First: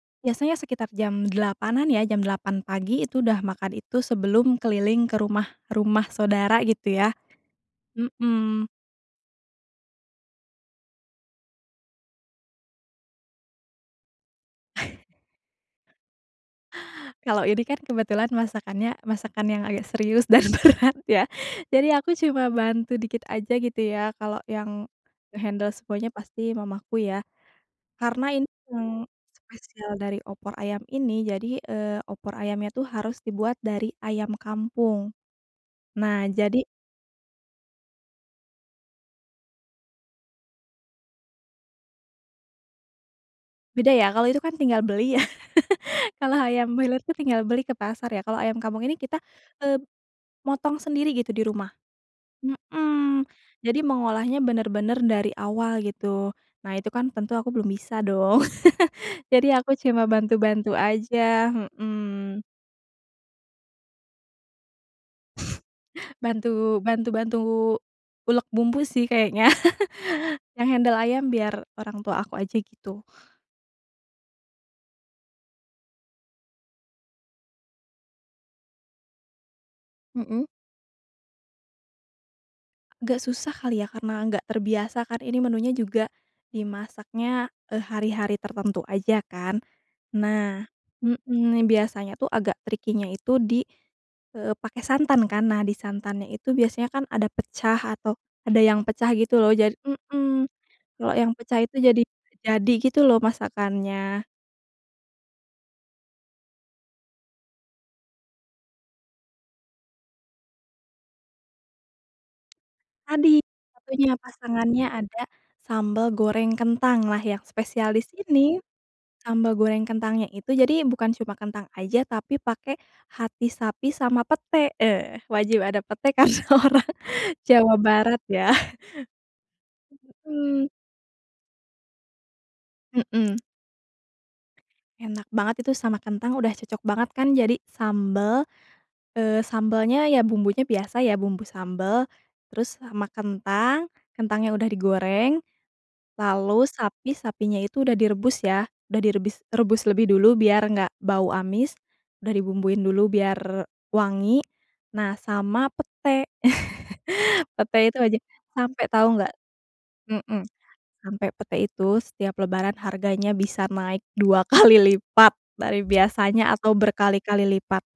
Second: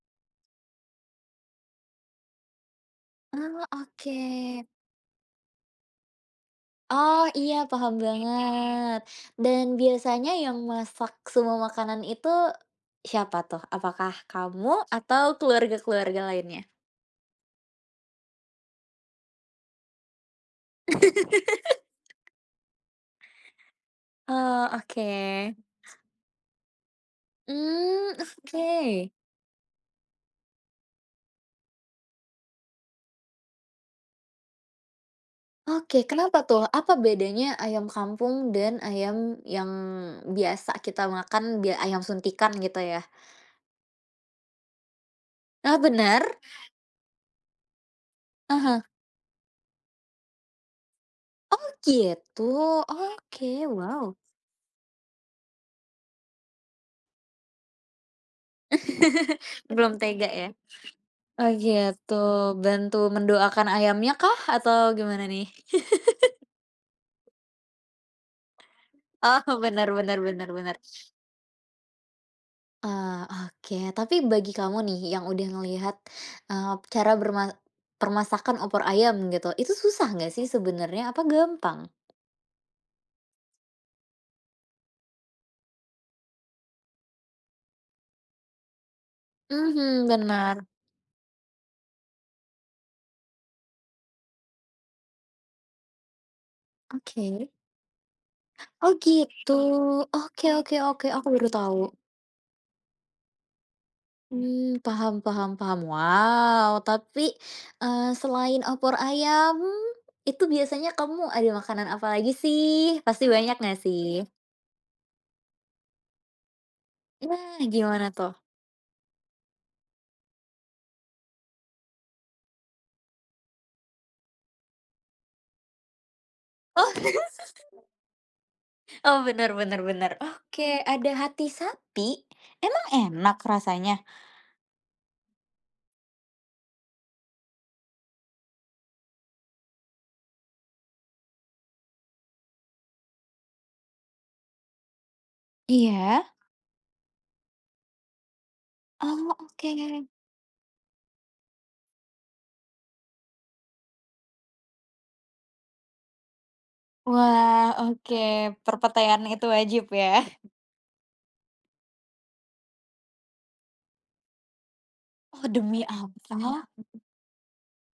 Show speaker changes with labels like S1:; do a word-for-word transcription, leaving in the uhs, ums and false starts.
S1: Biasanya sekitar jam delapan-an ya, jam delapan pagi itu udah
S2: Oh,
S1: makan itu, sebelum
S2: oke.
S1: keliling ke rumah-rumah saudara, gitu ya,
S2: Oh, iya paham
S1: mhm.
S2: banget, dan biasanya yang masak semua makanan itu, siapa tuh? Apakah kamu? Atau keluarga-keluarga lainnya?
S1: Kalau ini kan, kebetulan masakannya masakan yang agak serius, dan berat ya, jadi aku cuma bantu dikit aja gitu, ya, kalau
S2: Oh,
S1: yang
S2: oke.
S1: nge-handle semuanya, pasti mamaku ya.
S2: Mmm,
S1: Karena in yang
S2: oke.
S1: spesial dari opor ayam ini. Jadi, eee, opor ayamnya tuh harus dibuat dari ayam kampung.
S2: Oke,
S1: Nah
S2: kenapa
S1: jadi
S2: tuh? Apa bedanya ayam kampung dan ayam yang biasa kita makan, bya ayam suntikan, gitu ya?
S1: Beda ya, kalau itu kan tinggal beli, ya.
S2: Eh, bener?
S1: Kalau ayam milot itu tinggal beli ke pasar ya. Kalau ayam
S2: Heeh.
S1: kampung ini kita, eee, motong sendiri, gitu di
S2: Oh
S1: rumah,
S2: gitu.
S1: mhm.
S2: Oke,
S1: Jadi
S2: wow!
S1: mengolahnya bener-bener dari awal, gitu. Nah, itu kan tentu aku belum bisa dong. Jadi aku
S2: Belum
S1: cuma
S2: tega, ya?
S1: bantu-bantu
S2: Oh
S1: aja,
S2: gitu,
S1: mhm.
S2: bantu mendoakan ayamnya kah? Atau gimana nih?
S1: Bantu bantu bantu ulek bumbu sih, kayaknya.
S2: Oh, benar benar benar
S1: Yang
S2: benar.
S1: handle ayam biar orang tua aku aja, gitu.
S2: Oh, oke. Tapi bagi kamu nih, yang udah ngelihat, eee, cara berma permasakan opor ayam gitu. Itu susah enggak
S1: Mhm.
S2: sih sebenarnya? Apa gampang?
S1: Agak susah kali, ya? Karena enggak terbiasa kan, ini menunya juga, dimasaknya, eee, hari-hari tertentu aja, kan.
S2: Mhm, benar.
S1: Nah mhm, biasanya tuh, agak tricky-nya itu di, eee, pakai santan kan. Nah, di santannya itu biasanya kan ada
S2: Oke.
S1: pecah, atau ada yang
S2: Oh,
S1: pecah gitu loh.
S2: gitu!
S1: Ja
S2: Oke
S1: mhm,
S2: oke oke,
S1: kalo
S2: aku
S1: yang
S2: baru
S1: pecah itu
S2: tahu.
S1: jadi jadi gitu loh masakannya.
S2: Mmm, paham paham paham. Wow! Tapi, eee, selain opor ayam, itu biasanya kamu ada makanan apalagi sih? Pasti
S1: Tadi,
S2: banyak nggak
S1: satunya
S2: sih?
S1: pasangannya ada, sambal goreng kentang lah
S2: Iya,
S1: yang
S2: gimana
S1: spesialis
S2: tuh?
S1: ini, sambal goreng kentangnya itu jadi, bukan cuma kentang aja, tapi pakai hati sapi sama pete, eee, wajib ada pete, karena orang
S2: Oh!
S1: Jawa Barat, ya?
S2: Oh, bener bener bener.
S1: Mhm.
S2: Oke, ada hati sapi? Emang
S1: Mhm.
S2: enak rasanya?
S1: Enak banget itu, sama kentang udah cocok banget kan? Jadi sambel eee, sambelnya ya bumbunya biasa ya, bumbu sambel. Terus sama kentang, kentangnya udah digoreng,
S2: Iya?
S1: lalu sapi sapinya itu udah direbus ya? Udah
S2: Oh!
S1: direbis rebus
S2: Oke.
S1: lebih dulu, biar enggak bau amis, udah dibumbuiin dulu biar wangi, nah sama pete.
S2: Wah!
S1: Pete itu
S2: Oke.
S1: wajib, sampai tahu
S2: Perpetean
S1: nggak
S2: itu, wajib ya?
S1: mhm, sampe pete itu, setiap lebaran harganya bisa naik dua kali lipat
S2: Oh,
S1: dari
S2: demi
S1: biasanya,
S2: apa?
S1: atau berkali-kali lipat.